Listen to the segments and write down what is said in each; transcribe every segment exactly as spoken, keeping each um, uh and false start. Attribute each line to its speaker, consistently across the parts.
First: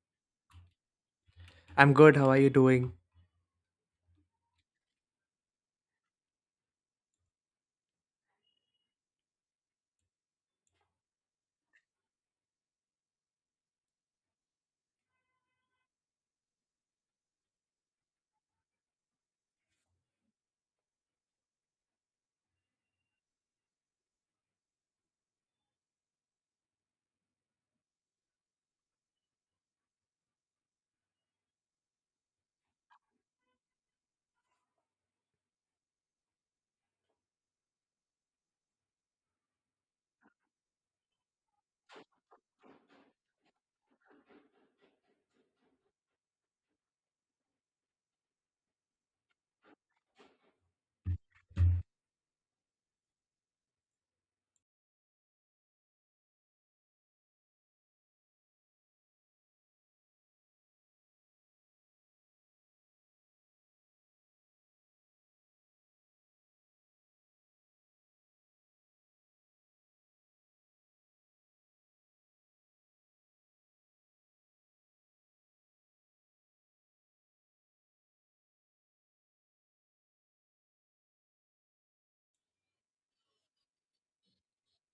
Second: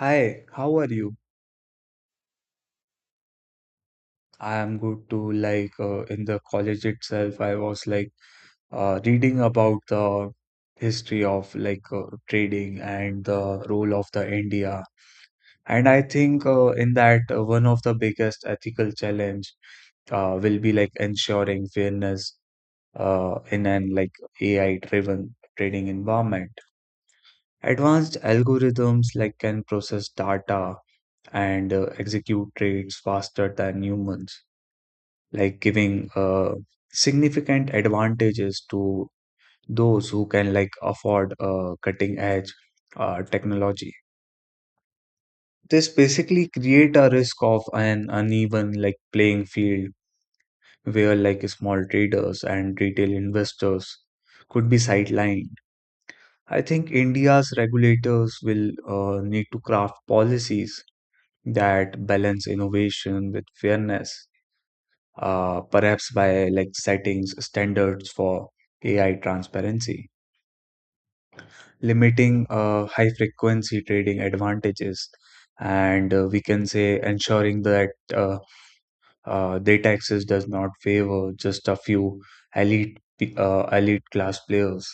Speaker 1: Hi, how are you?
Speaker 2: I'm good. How are you doing?
Speaker 1: I am good too. Like uh, in the college itself, I was like uh, reading about the history of like uh, trading and the role of the India. And I think uh, in that uh, one of the biggest ethical challenge uh, will be like ensuring fairness uh, in an like A I-driven trading environment. Advanced algorithms like can process data and uh, execute trades faster than humans like giving uh, significant advantages to those who can like afford uh, cutting edge uh, technology. This basically create a risk of an uneven like playing field where like small traders and retail investors could be sidelined. I think India's regulators will uh, need to craft policies that balance innovation with fairness uh, perhaps by like settings standards for A I transparency, limiting uh, high frequency trading advantages, and uh, we can say ensuring that uh, uh, data access does not favor just a few elite pe- uh, elite class players.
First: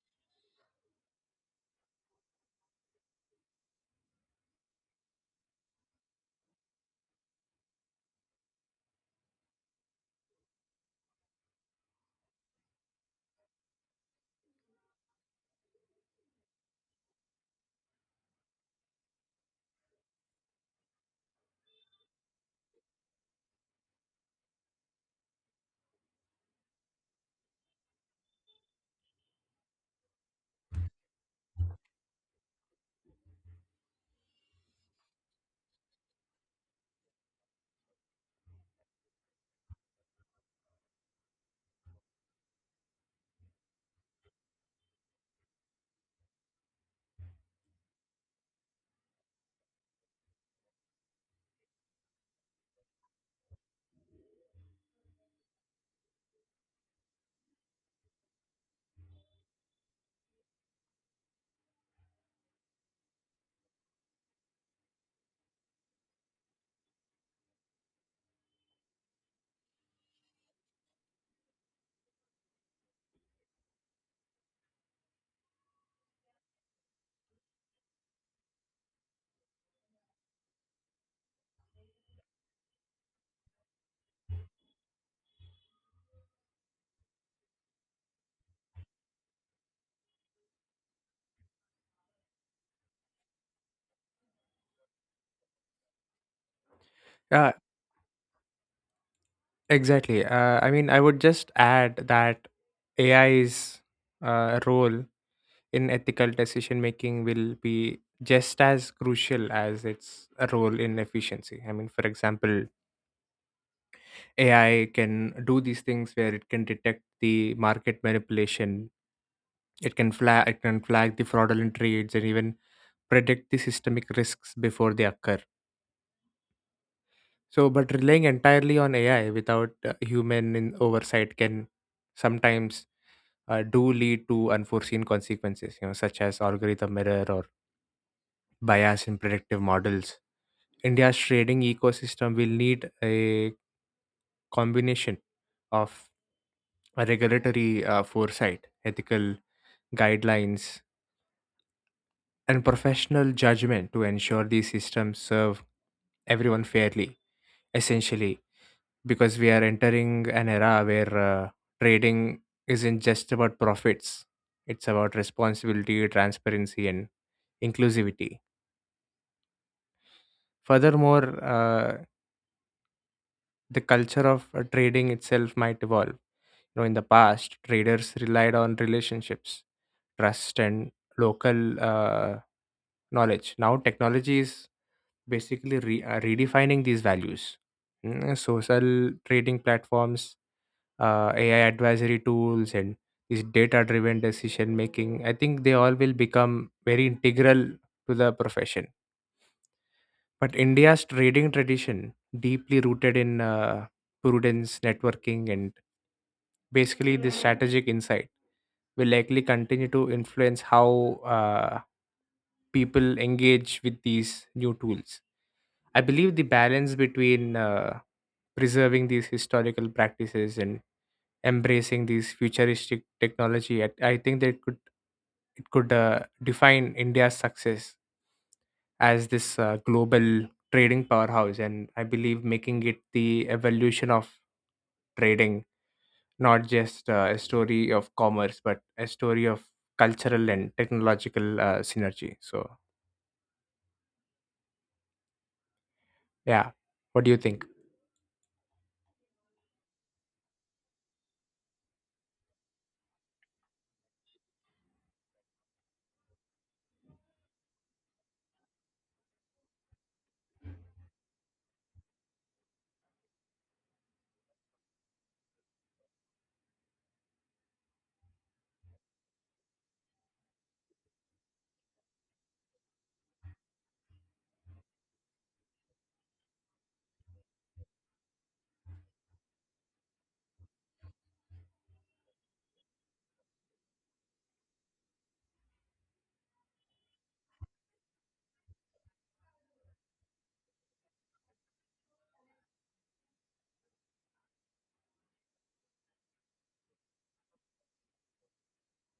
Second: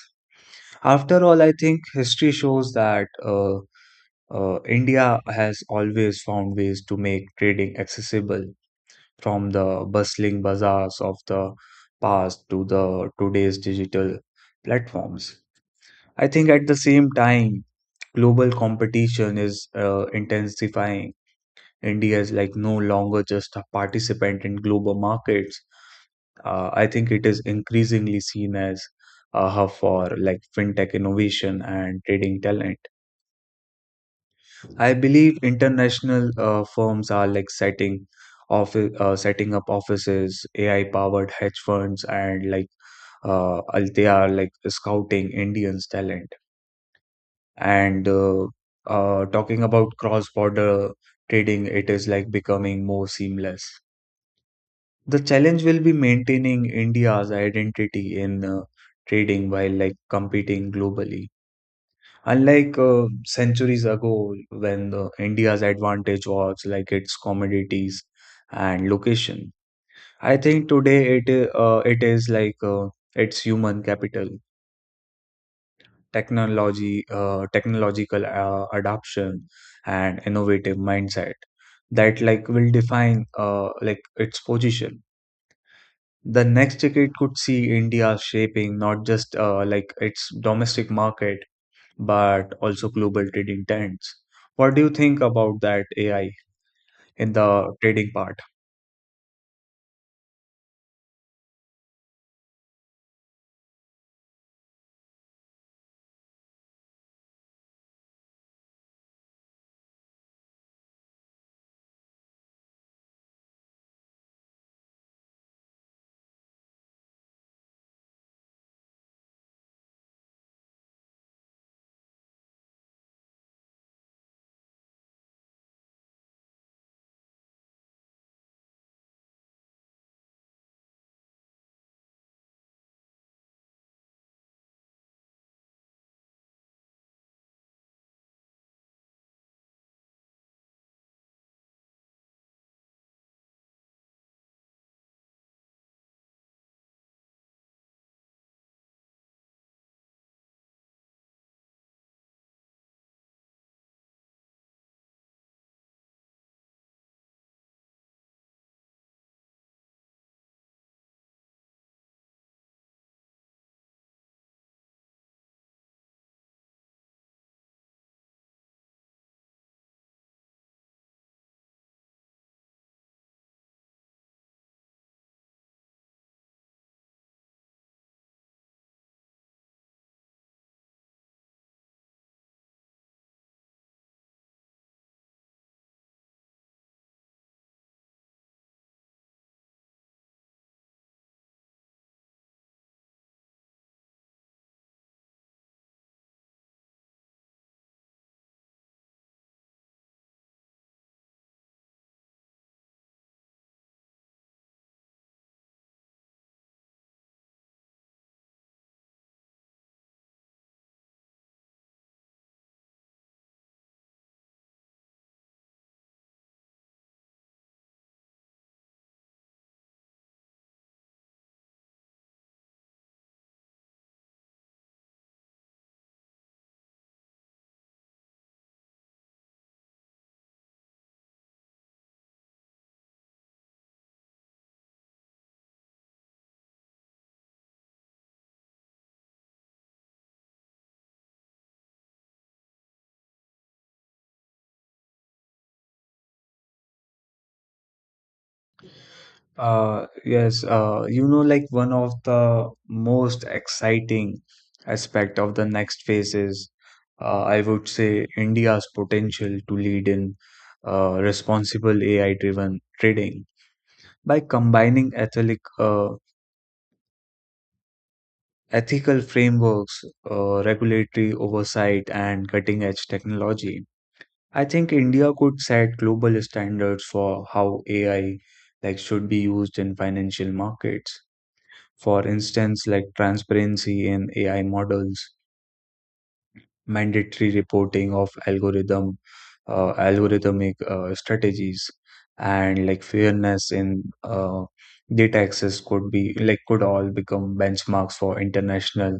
Speaker 1: After all, I think history shows that uh, uh, India has always found ways to make trading accessible from the bustling bazaars of the past to the today's digital platforms. I think at the same time, global competition is uh, intensifying. India is like no longer just a participant in global markets. Uh, I think it is increasingly seen as a hub for like fintech innovation and trading talent. I believe international uh, firms are like setting office uh, setting up offices, A I powered hedge funds, and like uh, al- they are like scouting Indians talent. And uh, uh, Talking about cross border trading, it is like becoming more seamless. The challenge will be maintaining India's identity in uh, trading while like competing globally. Unlike uh, centuries ago, when the India's advantage was like its commodities and location, I think today it i- uh, it is like uh, its human capital, technology, uh, technological uh, adoption, and innovative mindset that like will define uh, like its position. The next decade could see India shaping not just uh, like its domestic market but also global trading trends. What do you think about that A I in
Speaker 2: Yeah,
Speaker 1: the trading part?
Speaker 2: exactly. Uh, I mean, I would just add that A I's uh, role in ethical decision making will be just as crucial as its role in efficiency. I mean, for example, A I can do these things where it can detect the market manipulation, it can flag, it can flag the fraudulent trades, and even predict the systemic risks before they occur. So, but relying entirely on A I without uh, human in oversight can sometimes uh, do lead to unforeseen consequences, you know, such as algorithm error or bias in predictive models. India's trading ecosystem will need a combination of a regulatory uh, foresight, ethical guidelines, and professional judgment to ensure these systems serve everyone fairly. Essentially, because we are entering an era where uh, trading isn't just about profits, it's about responsibility, transparency, and inclusivity. Furthermore, uh, the culture of uh, trading itself might evolve. You know, in the past traders relied on relationships, trust, and local uh, knowledge. Now technology is basically re- uh, redefining these values. Mm, uh, Social trading platforms, uh, A I advisory tools, and this data-driven decision making, I think they all will become very integral to the profession. But India's trading tradition, deeply rooted in uh, prudence, networking, and basically this strategic insight, will likely continue to influence how uh, people engage with these new tools. I believe the balance between uh, preserving these historical practices and embracing these futuristic technology, I, I think that could it could uh, define India's success as this uh, global trading powerhouse, and I believe making it the evolution of trading, not just uh, a story of commerce, but a story of cultural and technological uh, synergy. So, yeah, what do you think?
Speaker 1: Uh, yes, uh, you know, like one of the most exciting aspect of the next phase is, uh, I would say, India's potential to lead in uh, responsible A I-driven trading by combining ethic, uh, ethical frameworks, uh, regulatory oversight, and cutting-edge technology. I think India could set global standards for how A I like should be used in financial markets. For instance, like transparency in A I models, mandatory reporting of algorithm uh, algorithmic uh, strategies, and like fairness in uh, data access could be like could all become benchmarks for international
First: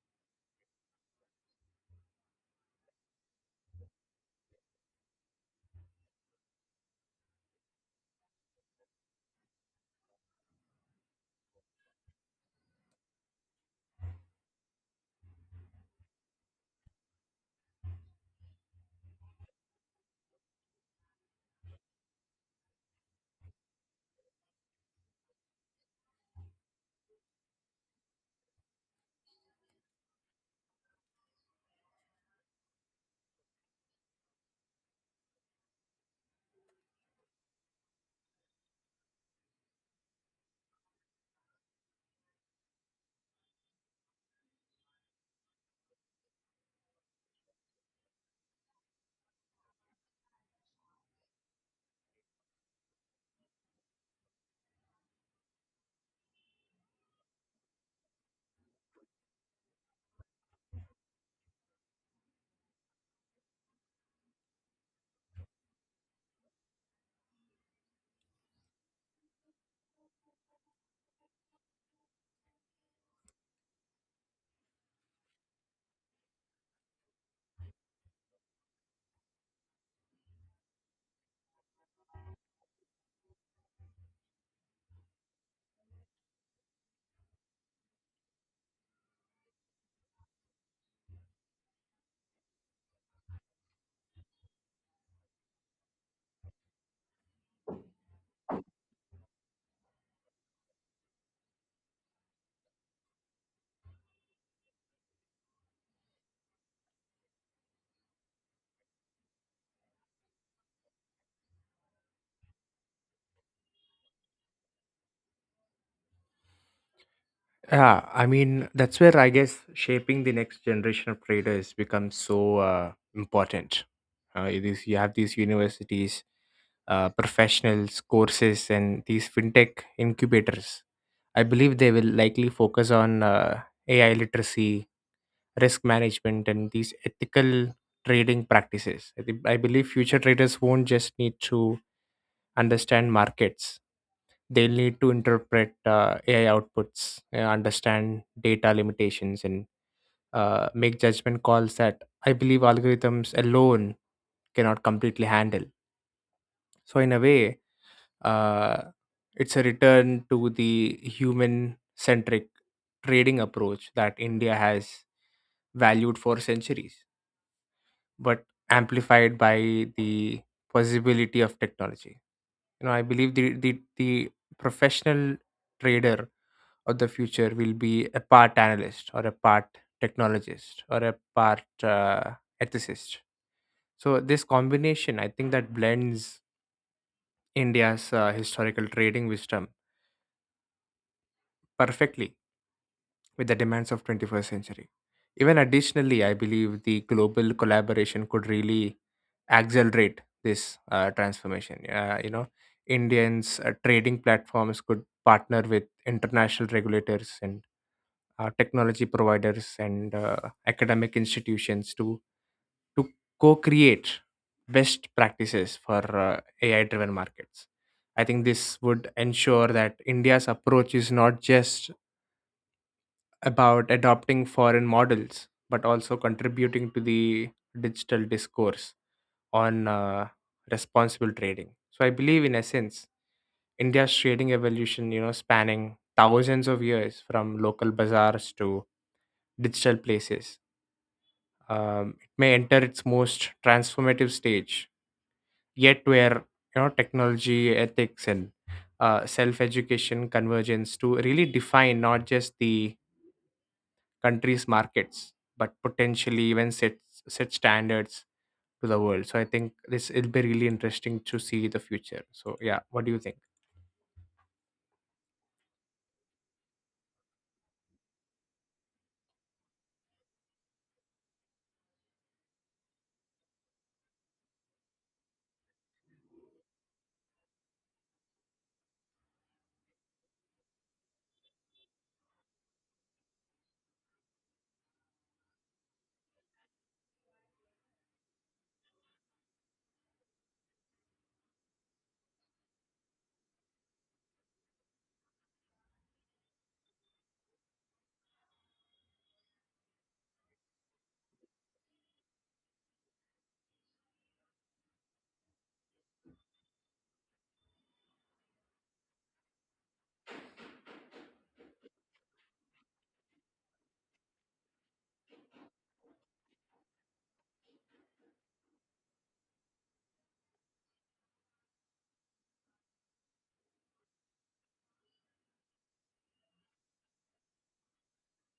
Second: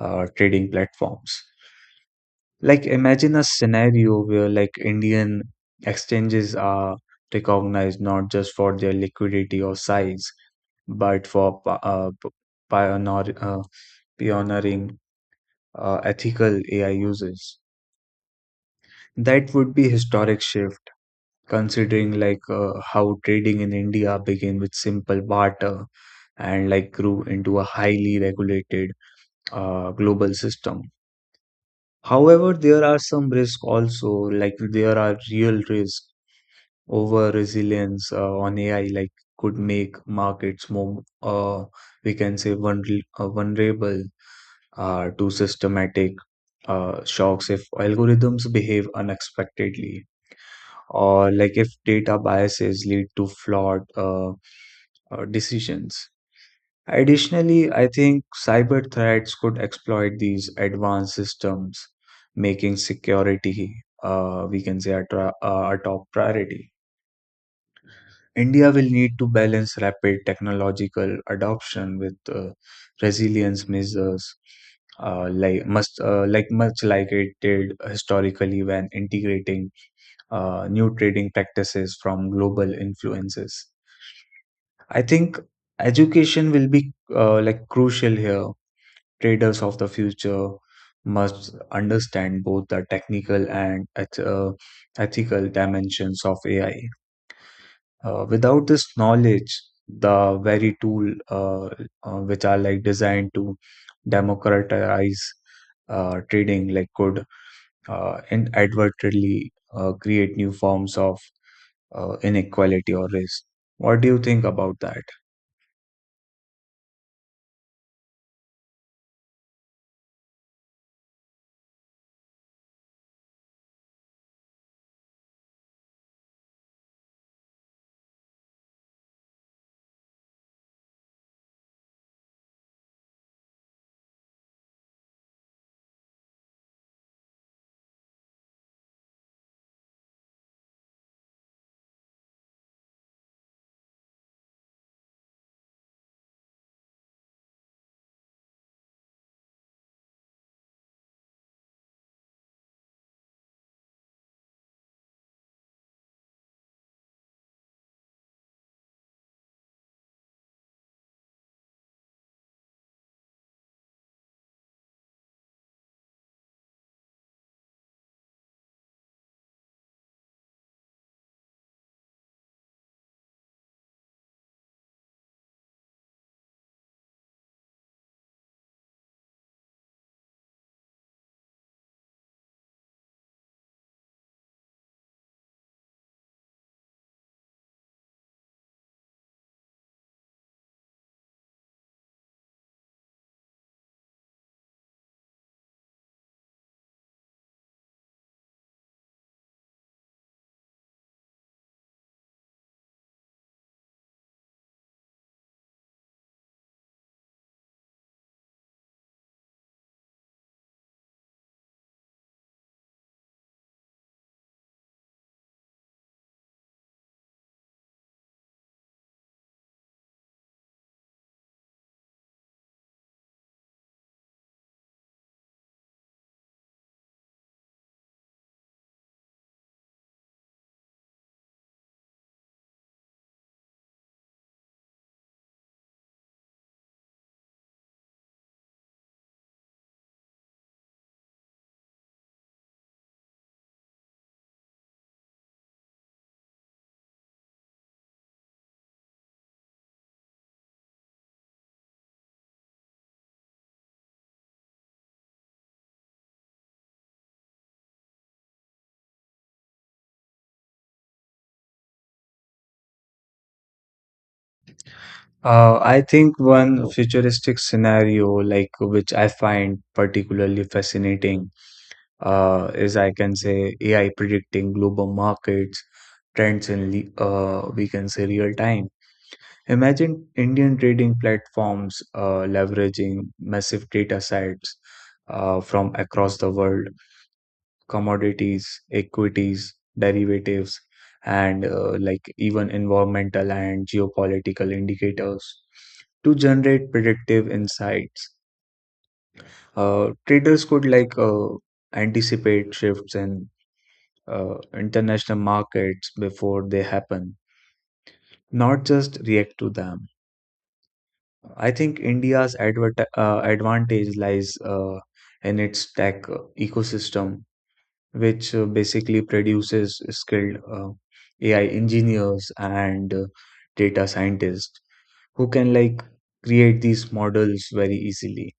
Speaker 1: uh, trading platforms. Like imagine a scenario where like Indian exchanges are recognized not just for their liquidity or size, but for pa- uh, p- pioneer, uh, pioneering uh, ethical A I uses. That would be historic shift considering like uh, how trading in India began with simple barter and like grew into a highly regulated uh, global system. However, there are some risks also, like there are real risks over resilience uh, on A I like could make markets more uh, we can say vulner- uh, vulnerable uh, to systematic uh, shocks if algorithms behave unexpectedly or like if data biases lead to flawed uh, uh, decisions. Additionally, I think cyber threats could exploit these advanced systems, making security, uh, we can say, a, tra- uh, a top priority. India will need to balance rapid technological adoption with uh, resilience measures, uh, like must uh, like much like it did historically when integrating uh, new trading practices from global influences. I think education will be uh, like crucial here. Traders of the future must understand both the technical and eth- uh, ethical dimensions of A I uh, without this knowledge, the very tool uh, uh, which are like designed to democratize uh, trading, like could uh, inadvertently uh, create new forms of uh, inequality or risk. What do you think about that?
Speaker 2: Yeah, I mean, that's where I guess shaping the next generation of traders becomes so uh, important. Uh, it is, you have these universities, uh, professionals, courses, and these fintech incubators. I believe they will likely focus on uh, A I literacy, risk management, and these ethical trading practices. I, think I believe future traders won't just need to understand markets, they need to interpret uh, A I outputs, uh, understand data limitations, and uh, make judgment calls that I believe algorithms alone cannot completely handle. So, in a way, uh, it's a return to the human centric trading approach that India has valued for centuries, but amplified by the possibility of technology. You know, I believe the, the, the professional trader of the future will be a part analyst or a part technologist or a part uh, ethicist. So this combination, I think, that blends India's uh, historical trading wisdom perfectly with the demands of twenty-first century. Even additionally, I believe the global collaboration could really accelerate this uh, transformation. Uh, you know, Indians' uh, trading platforms could partner with international regulators and uh, technology providers and uh, academic institutions to to co-create best practices for uh, A I-driven markets. I think this would ensure that India's approach is not just about adopting foreign models, but also contributing to the digital discourse on uh, responsible trading. So I believe, in essence, India's trading evolution, you know, spanning thousands of years from local bazaars to digital places. Um, it may enter its most transformative stage, yet where you know technology, ethics, and uh, self-education convergence to really define not just the country's markets, but potentially even set set standards to the world. So I think this it'll be really interesting to see the future. So yeah, what do you think
Speaker 1: Uh, I think one futuristic scenario, like which I find particularly fascinating, uh, is I can say A I predicting global markets trends in le- uh, we can say real time. Imagine Indian trading platforms uh, leveraging massive data sets uh, from across the world, commodities, equities, derivatives, and uh, like even environmental and geopolitical indicators to generate predictive insights. Uh, traders could like uh, anticipate shifts in uh, international markets before they happen, not just react to them. I think India's advert- uh, advantage lies uh, in its tech ecosystem, which uh, basically produces skilled uh, A I engineers and uh, data scientists who can like create these models very easily.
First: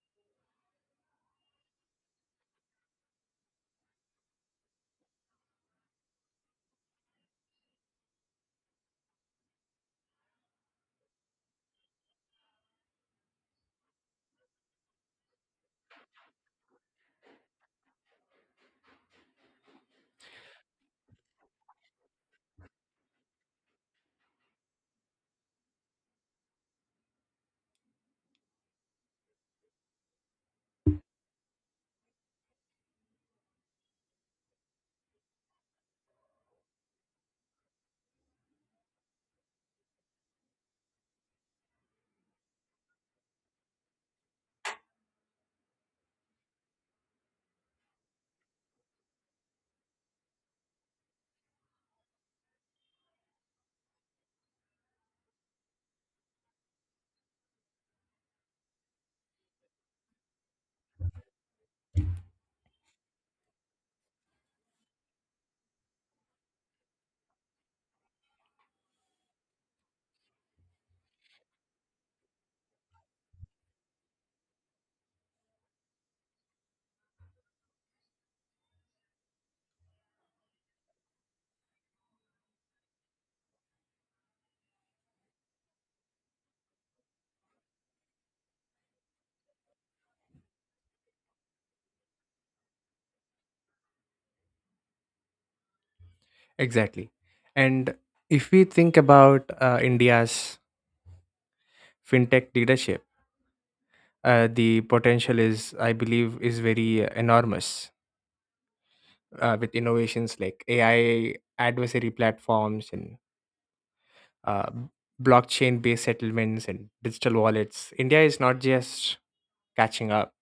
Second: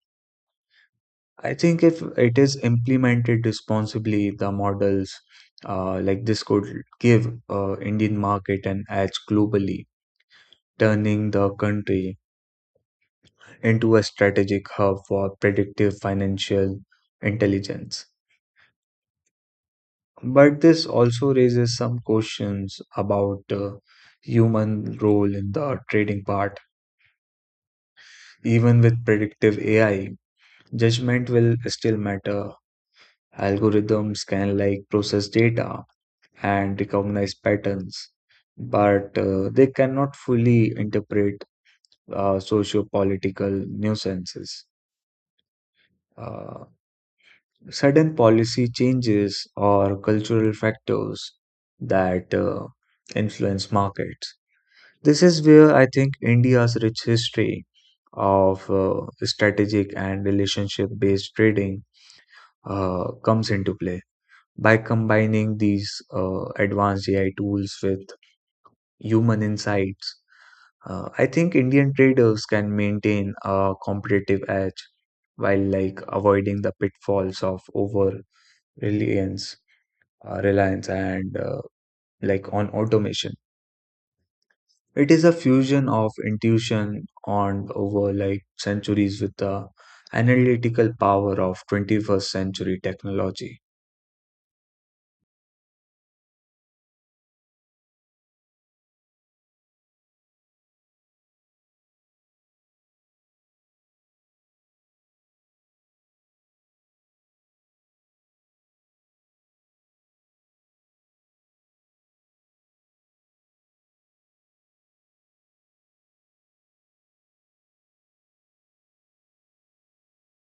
Speaker 1: I think if it is implemented responsibly, the models uh, like this could give uh, Indian market an edge globally, turning the country into a strategic hub for predictive financial intelligence. But this also raises some questions about uh, human role in the trading part. Even with predictive A I, judgment will still matter. Algorithms can like process data and recognize patterns, but uh, they cannot fully interpret uh, socio-political nuances. Uh, Sudden policy changes or cultural factors that uh, influence markets. This is where I think India's rich history of uh, strategic and relationship based trading uh, comes into play. By combining these uh, advanced A I tools with human insights, uh, I think Indian traders can maintain a competitive edge while like avoiding the pitfalls of over reliance uh, reliance and uh, like on automation. It is a fusion of intuition on over like centuries with the analytical power of twenty-first century technology.
Speaker 2: exactly? And if we think about uh, India's fintech leadership, uh, the potential is, I believe, is very uh, enormous, uh, with innovations like A I adversary platforms and uh, blockchain-based settlements and digital wallets. India is not just catching up;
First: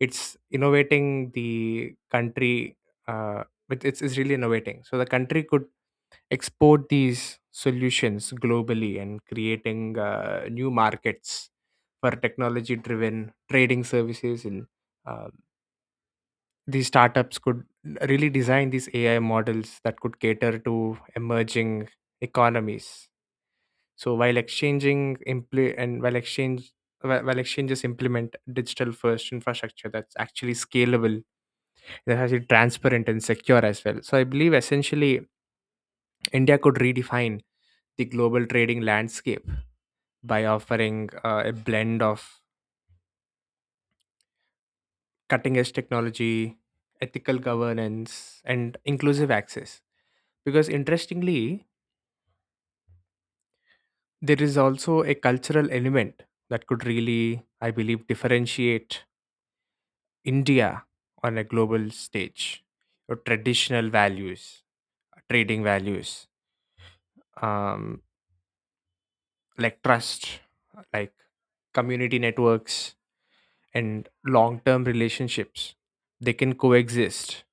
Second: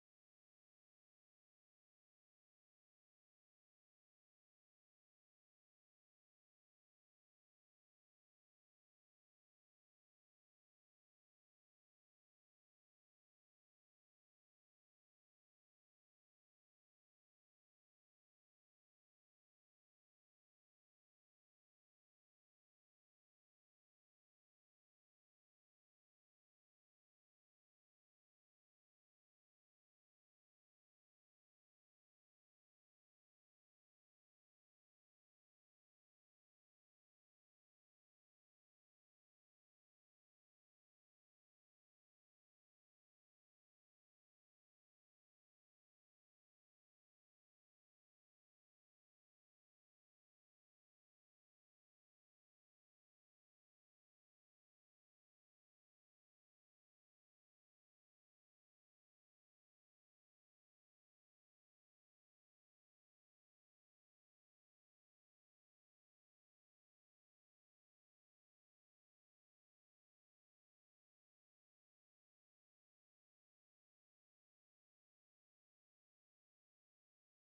Speaker 2: it's innovating the country. Uh, with- it's, it's really innovating. So the country could export these solutions globally and creating uh, new markets for technology-driven trading services and uh, these startups could really design these A I models that could cater to emerging economies. So while exchanging impl- and while exchange whi- while exchanges implement digital first infrastructure that's actually scalable, that's actually transparent and secure as well. So I believe essentially India could redefine the global trading landscape by offering uh, a blend of cutting edge technology, ethical governance, and inclusive access, because interestingly there is also a cultural element that could really, I believe, differentiate India on a global stage. Your traditional values, trading values, um, like trust, like community networks, and long term relationships, they can coexist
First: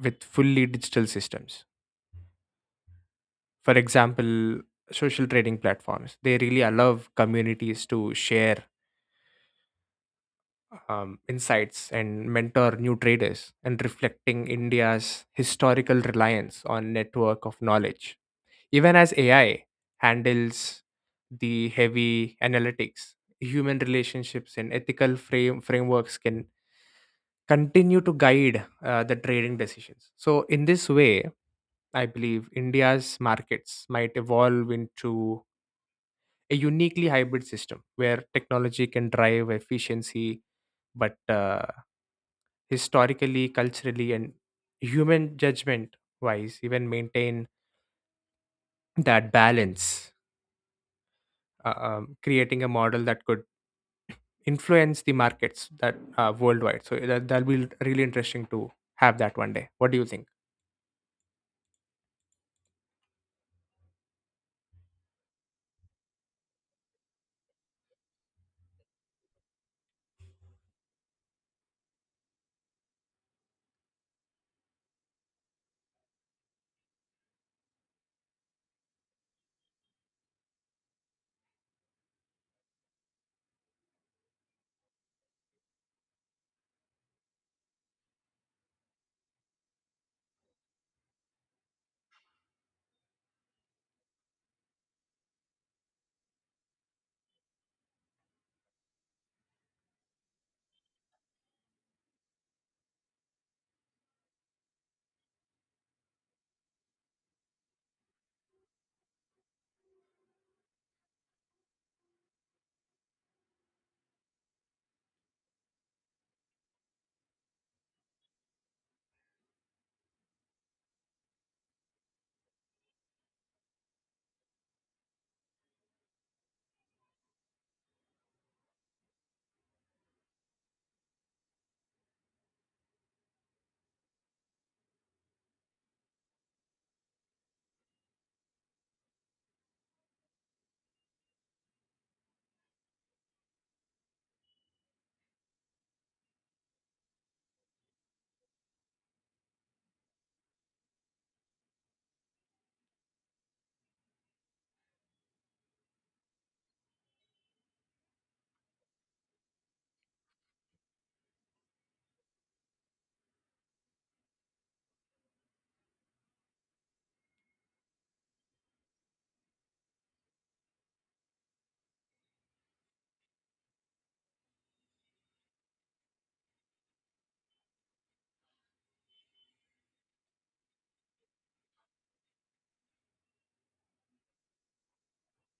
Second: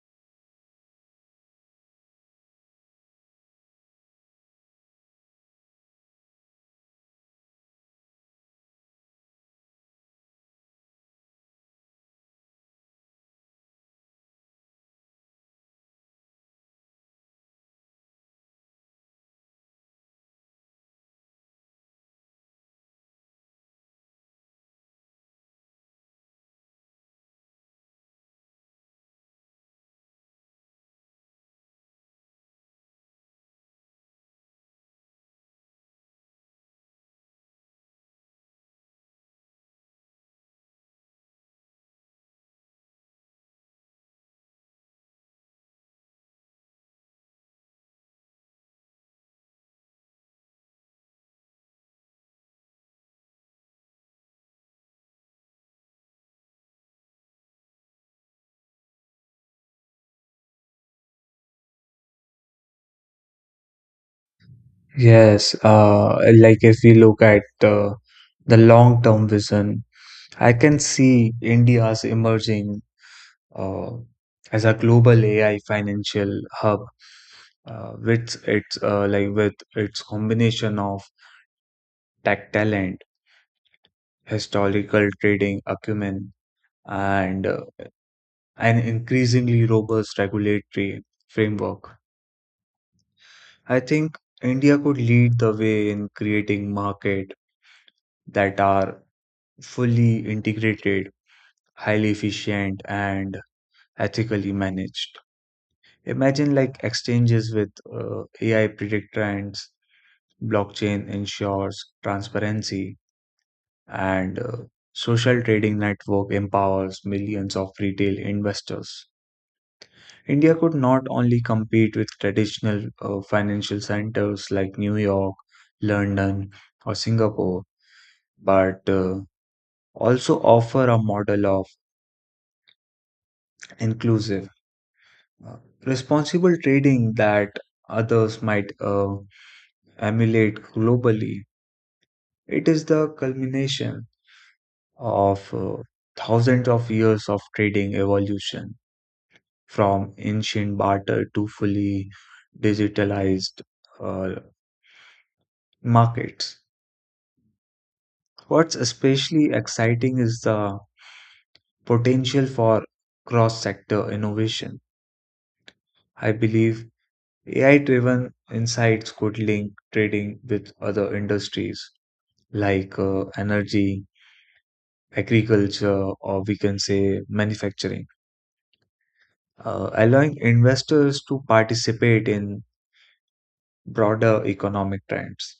Speaker 2: with fully digital systems. For example, social trading platforms, they really allow communities to share um, insights and mentor new traders and reflecting India's historical reliance on network of knowledge. Even as A I handles the heavy analytics, human relationships and ethical frame frameworks can continue to guide uh, the trading decisions. So in this way, I believe India's markets might evolve into a uniquely hybrid system where technology can drive efficiency, but uh, historically, culturally, and human judgment wise, even maintain that balance, uh, um, creating a model that could influence the markets that uh, worldwide. So that, that'll be really interesting to have that one day. What do you think?
Speaker 1: Yes, uh, like if we look at uh, the long term vision, I can see India's emerging uh, as a global A I financial hub uh, with its uh, like with its combination of tech talent historical trading acumen, and uh, an increasingly robust regulatory framework. I think India could lead the way in creating markets that are fully integrated, highly efficient, and ethically managed. Imagine like exchanges with uh, A I predict trends, blockchain ensures transparency, and uh, social trading network empowers millions of retail investors. India could not only compete with traditional uh, financial centers like New York, London, or Singapore, but uh, also offer a model of inclusive, uh, responsible trading that others might uh, emulate globally. It is the culmination of uh, thousands of years of trading evolution, from ancient barter to fully digitalized uh, markets. What's especially exciting is the potential for cross-sector innovation. I believe A I-driven insights could link trading with other industries like uh, energy, agriculture, or we can say manufacturing, uh, allowing investors to participate in broader economic trends.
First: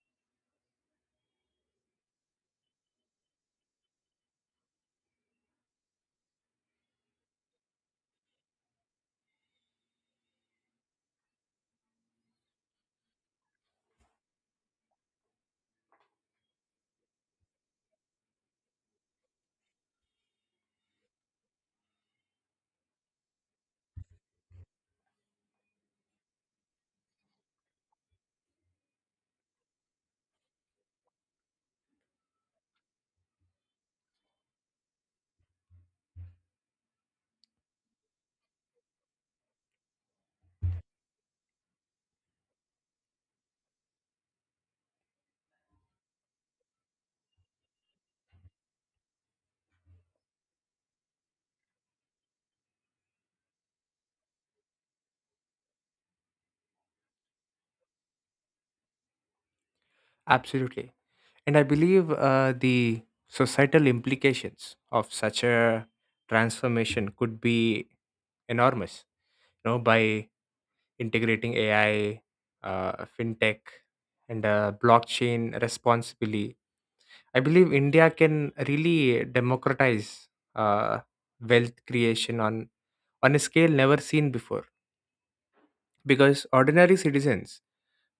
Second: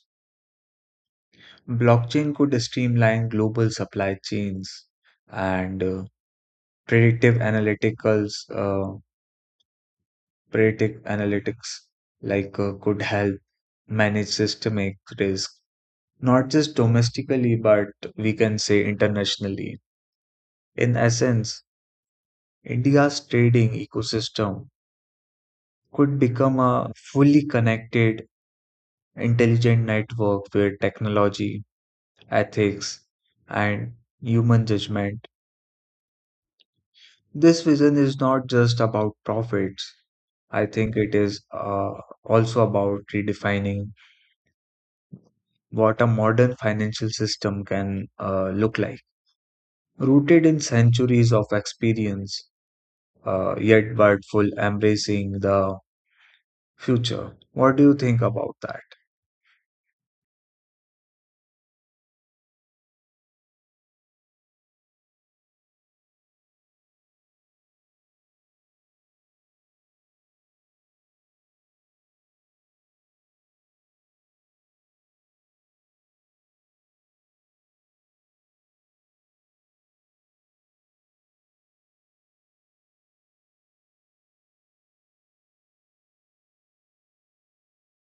Speaker 1: Blockchain could streamline global supply chains and uh, predictive analyticals uh, predictive analytics like uh, could help manage systemic risk not just domestically but we can say internationally in essence India's trading ecosystem could become a fully connected intelligent network where technology ethics and human judgment this vision is not just about profits I think it is uh, also about redefining what a modern financial system can uh, look like. Rooted in centuries of experience, uh, yet worthful embracing the future. What do you think about that?
Speaker 2: Absolutely. And I believe uh, the societal implications of such a transformation could be enormous. You know, by integrating A I, uh, fintech, and uh, blockchain responsibly. I believe India can really democratize uh, wealth creation on on a scale never seen before, because ordinary citizens,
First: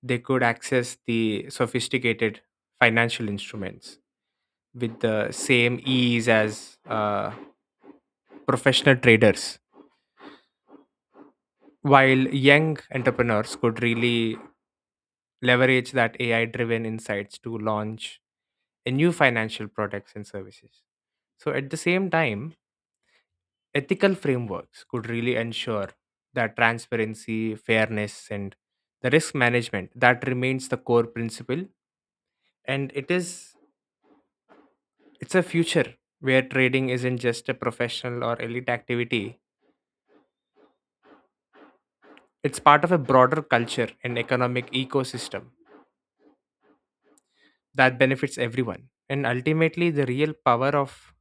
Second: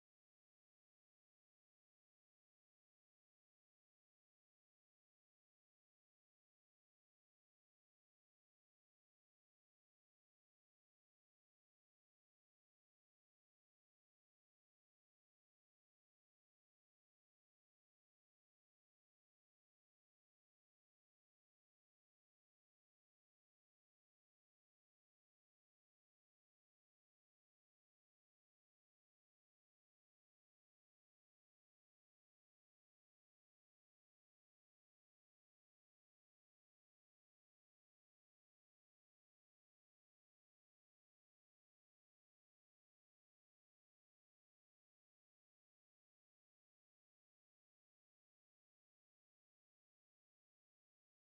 Speaker 2: they could access the sophisticated financial instruments with the same ease as uh, professional traders, while young entrepreneurs could really leverage that AI driven insights to launch and new financial products and services. So, at the same time, ethical frameworks could really ensure that transparency, fairness, and the risk management that remains the core principle. And it is it's a future where trading isn't just a professional or elite activity. It's part of a broader culture and economic ecosystem that benefits everyone. And ultimately, the real power of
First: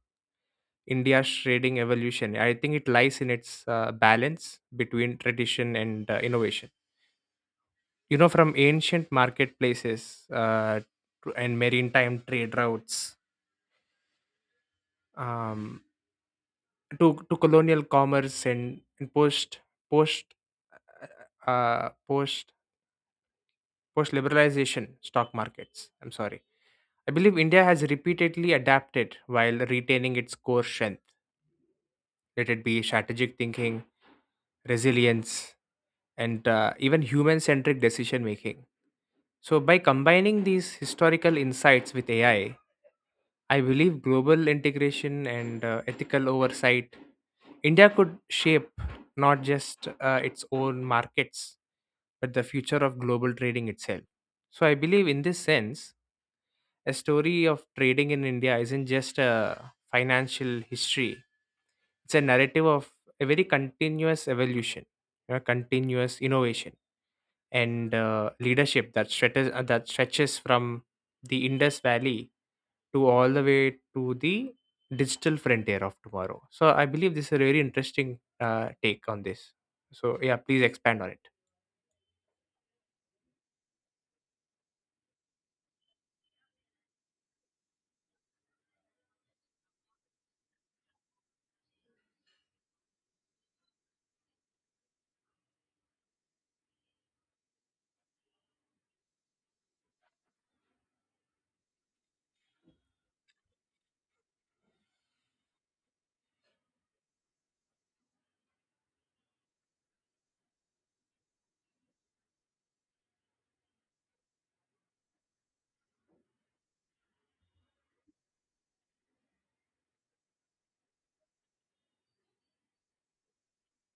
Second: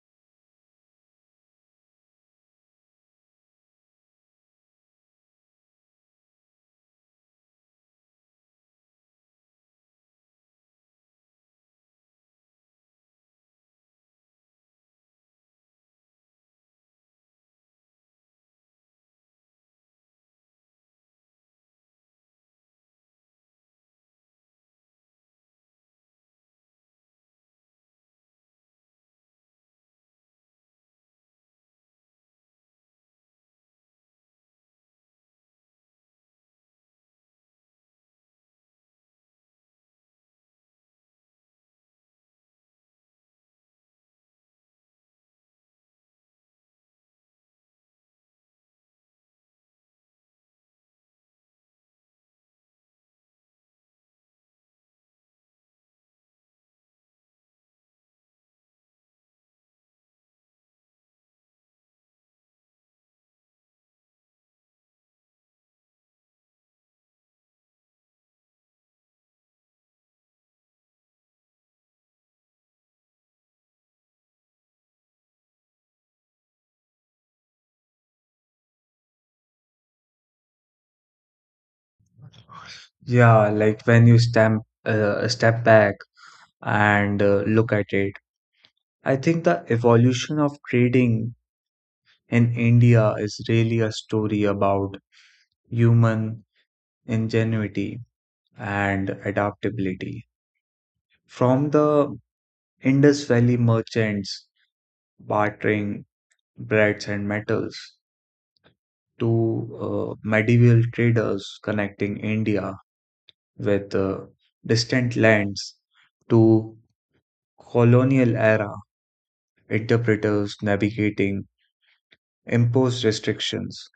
Speaker 2: India's trading evolution, I think it lies in its uh, balance between tradition and uh, innovation. You know, from ancient marketplaces uh, to, and maritime trade routes, um, to, to colonial commerce, and, and post post uh, post post liberalization stock markets. I'm sorry. I believe India has repeatedly adapted while retaining its core strength. Let it be strategic thinking, resilience, and uh, even human centric decision making. So, by combining these historical insights with A I, I I believe global integration and uh, ethical oversight, India could shape not just uh, its own markets, but the future of global trading itself. So, I believe in this sense, a story of trading in India isn't just a financial history, it's a narrative of a very continuous evolution, a continuous innovation, and uh, leadership that stretches uh, that stretches from the Indus Valley to all the way to the digital frontier of tomorrow. So I believe this is a very interesting uh, take on this. So yeah, please expand on it.
Speaker 1: Yeah, like when you stamp, uh, step back and uh, look at it, I think the evolution of trading in India is really a story about human ingenuity and adaptability. From the Indus Valley merchants bartering breads and metals to uh, medieval traders connecting India with uh, distant lands to colonial era interpreters navigating imposed restrictions.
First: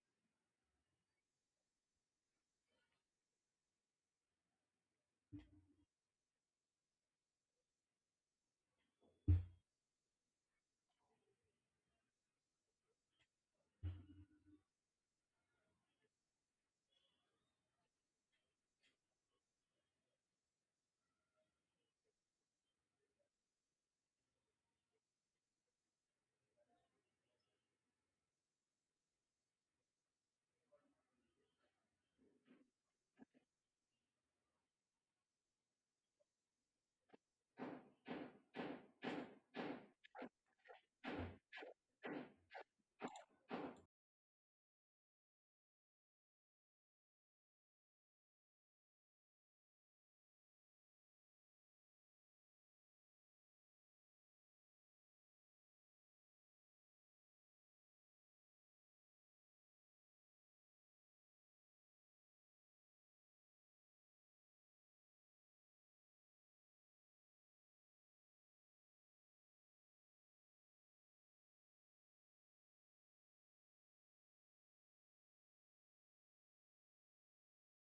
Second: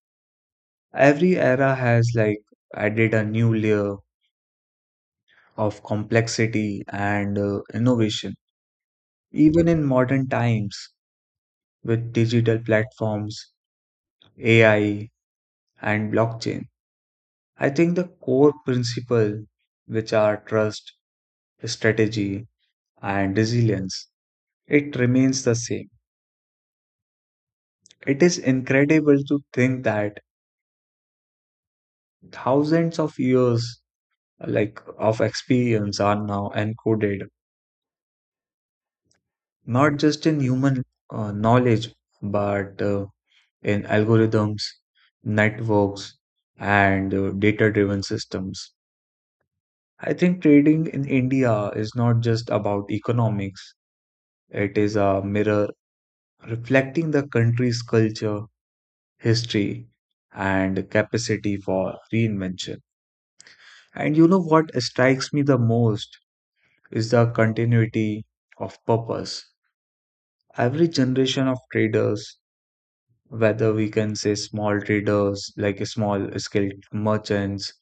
Speaker 1: Every era has like added a new layer of complexity and uh, innovation. Even in modern times, with digital platforms, A I, and blockchain, I think the core principle, which are trust, strategy, and resilience, it remains the same. It is incredible to think that thousands of years like of experience are now encoded not just in human uh, knowledge but uh, in algorithms, networks, and uh, data-driven systems. I think trading in India is not just about economics. It is a mirror reflecting the country's culture, history, and capacity for reinvention. And you know what strikes me the most is the continuity of purpose. Every generation of traders, whether we can say small traders, like small scale merchants,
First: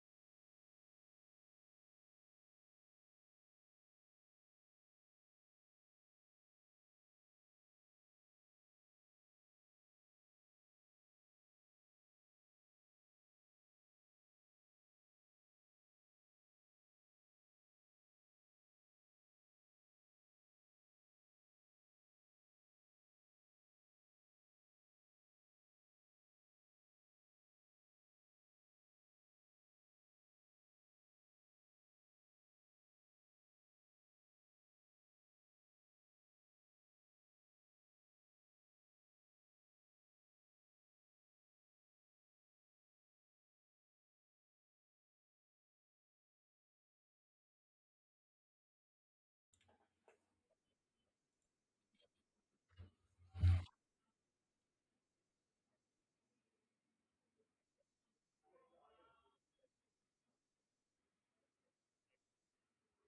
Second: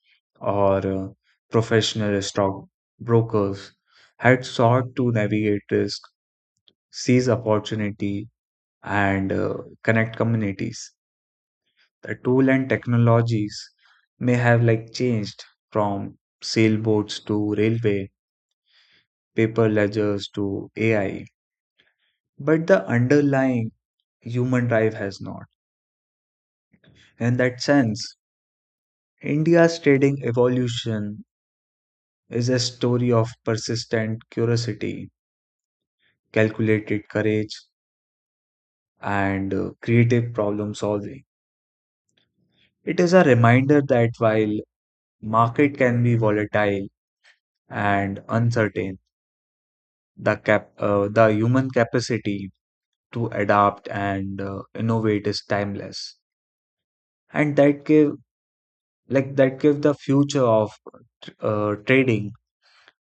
Speaker 1: or uh, professional stock brokers, had sought to navigate risk, seize opportunity, and uh, connect communities. The tool and technologies may have like changed from sailboats to railway, paper ledgers to A I, but the underlying human drive has not. In that sense, India's trading evolution is a story of persistent curiosity, calculated courage, and uh, creative problem solving. It is a reminder that while market can be volatile and uncertain, the cap uh, the human capacity to adapt and uh, innovate is timeless and that give like that give the future of uh, trading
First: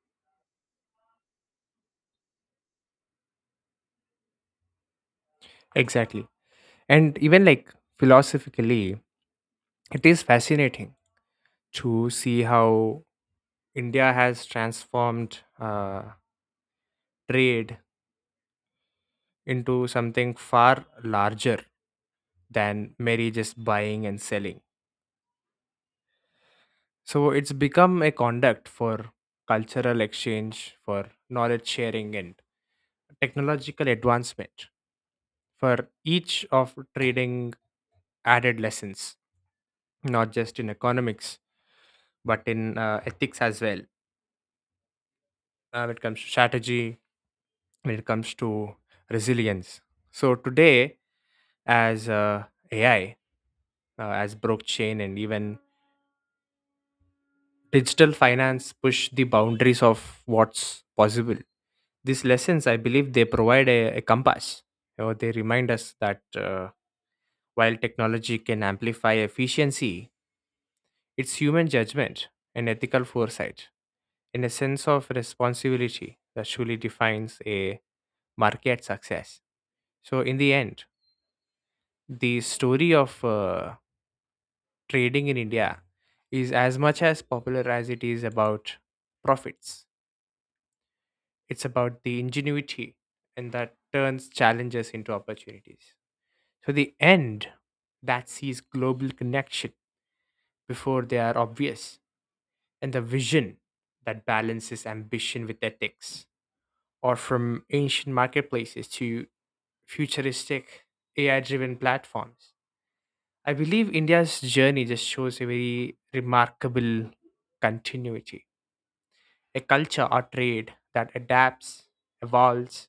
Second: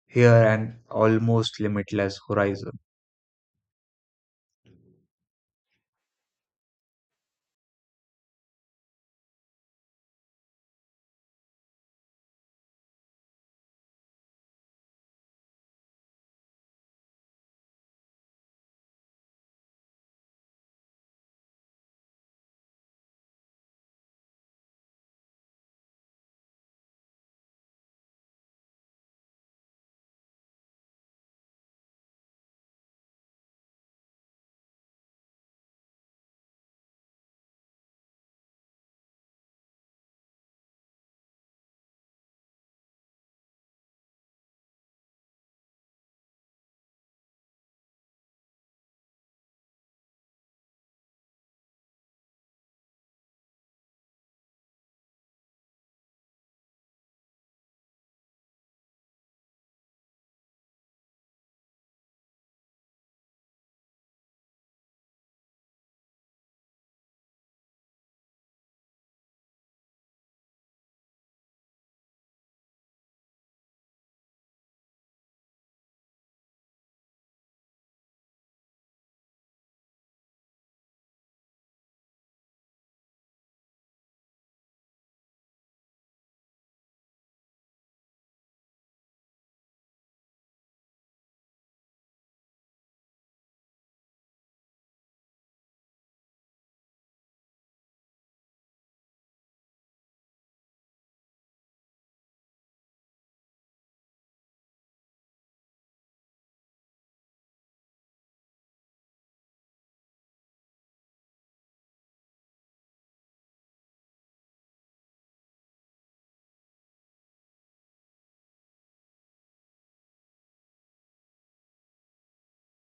Speaker 1: here an almost limitless horizon.
Speaker 2: Exactly, and even like philosophically, it is fascinating to see how India has transformed uh, trade into something far larger than merely just buying and selling. So it's become a conduct for cultural exchange, for knowledge sharing, and technological advancement, for each of trading added lessons, not just in economics, but in uh, ethics as well. Uh, when it comes to strategy, when it comes to resilience. So today, as uh, A I, uh, as blockchain, and even digital finance push the boundaries of what's possible, these lessons, I believe, they provide a, a compass. You know, they remind us that uh, while technology can amplify efficiency, it's human judgment and ethical foresight and a sense of responsibility that truly defines a market success. So, in the end, the story of uh, trading in India is as much as popular as it is about profits. It's about the ingenuity and that turns challenges into opportunities. So the end that sees global connection before they are obvious, and the vision that balances ambition with ethics, or from ancient marketplaces to futuristic A I driven platforms. I believe India's journey just shows a very remarkable continuity, a culture or trade that adapts, evolves,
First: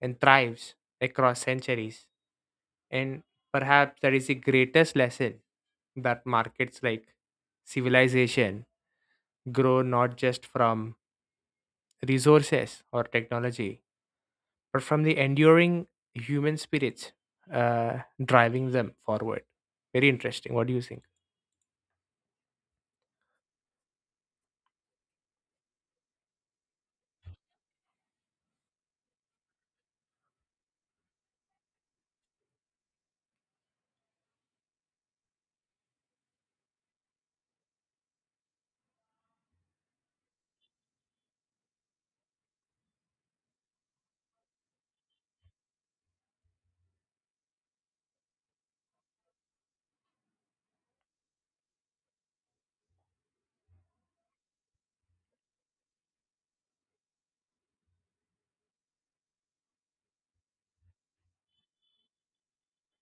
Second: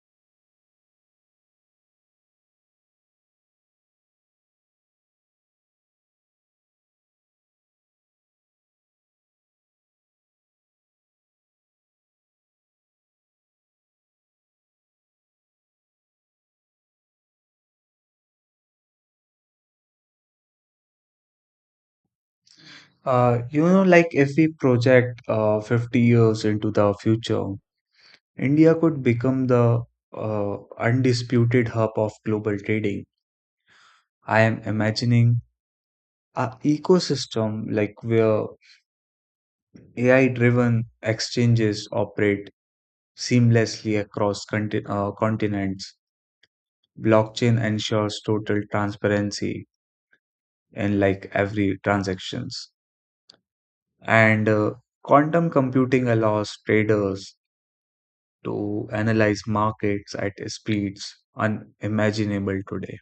Speaker 2: and thrives across centuries. And perhaps that is the greatest lesson that markets like civilization grow not just from resources or technology, but from the enduring human spirits uh, driving them forward. Very interesting. What do you think?
Speaker 1: uh, You know like if we project uh, fifty years into the future India could become the uh, undisputed hub of global trading. I am imagining a ecosystem like where AI driven exchanges operate seamlessly across conti- uh, continents. Blockchain ensures total transparency in like every transactions. And uh, quantum computing allows traders to analyze markets at speeds unimaginable today.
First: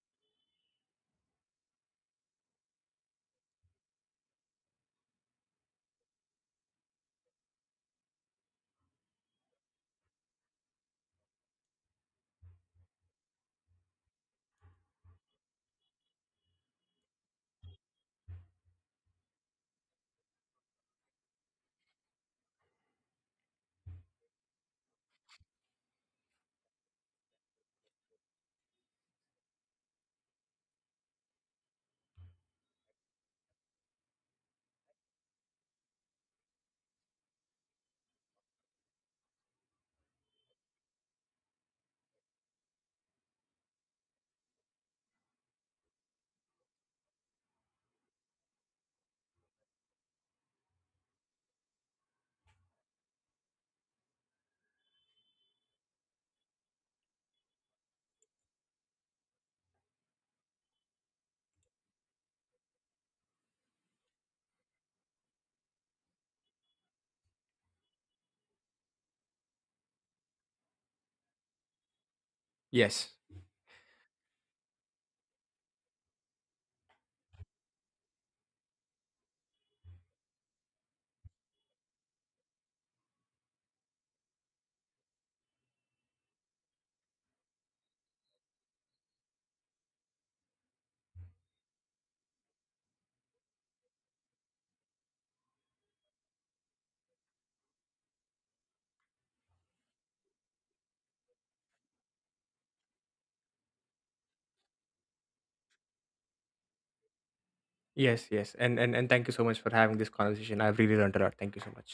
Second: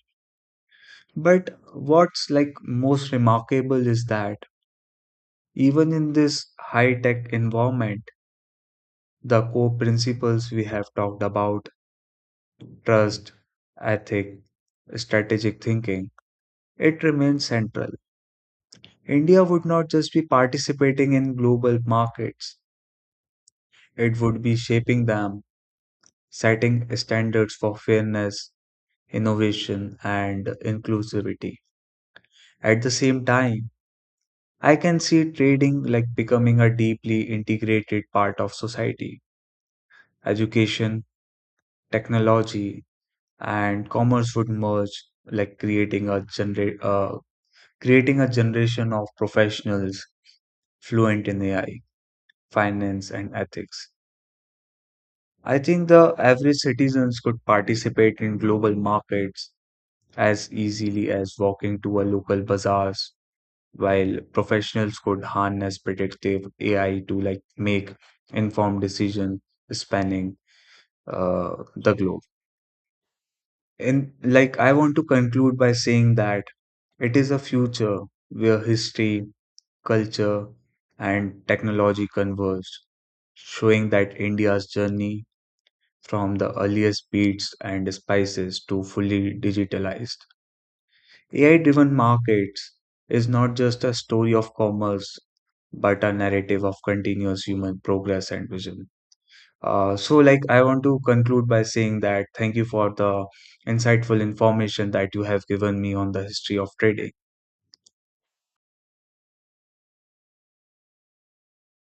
Speaker 1: But what's like most remarkable is that even in this high-tech environment, the core principles we have talked about, trust, ethic, strategic thinking, it remains central. India would not just be participating in global markets, it would be shaping them, setting standards for fairness, innovation, and inclusivity. At the same time, I can see trading like becoming a deeply integrated part of society. Education, technology, and commerce would merge, like creating a genera- uh, creating a generation of professionals fluent in A I, finance, and ethics. I think the average citizens could participate in global markets as easily as walking to a local bazaars, while professionals could harness predictive A I to like make informed decision spanning uh, the globe.
Speaker 2: Yes.
Speaker 1: And like I want to conclude by saying that it is a future where history, culture, and technology converge, showing that India's journey from the earliest beats and spices to fully digitalized. A I driven markets is not just a story of commerce, but a narrative of continuous human progress and vision. Uh, so, like, I want to conclude by saying that thank you for the insightful information that you have given me on the history of trading.
Speaker 2: Yes, yes. And, and and thank you so much for having this conversation. I've really learned a lot. Thank you so much.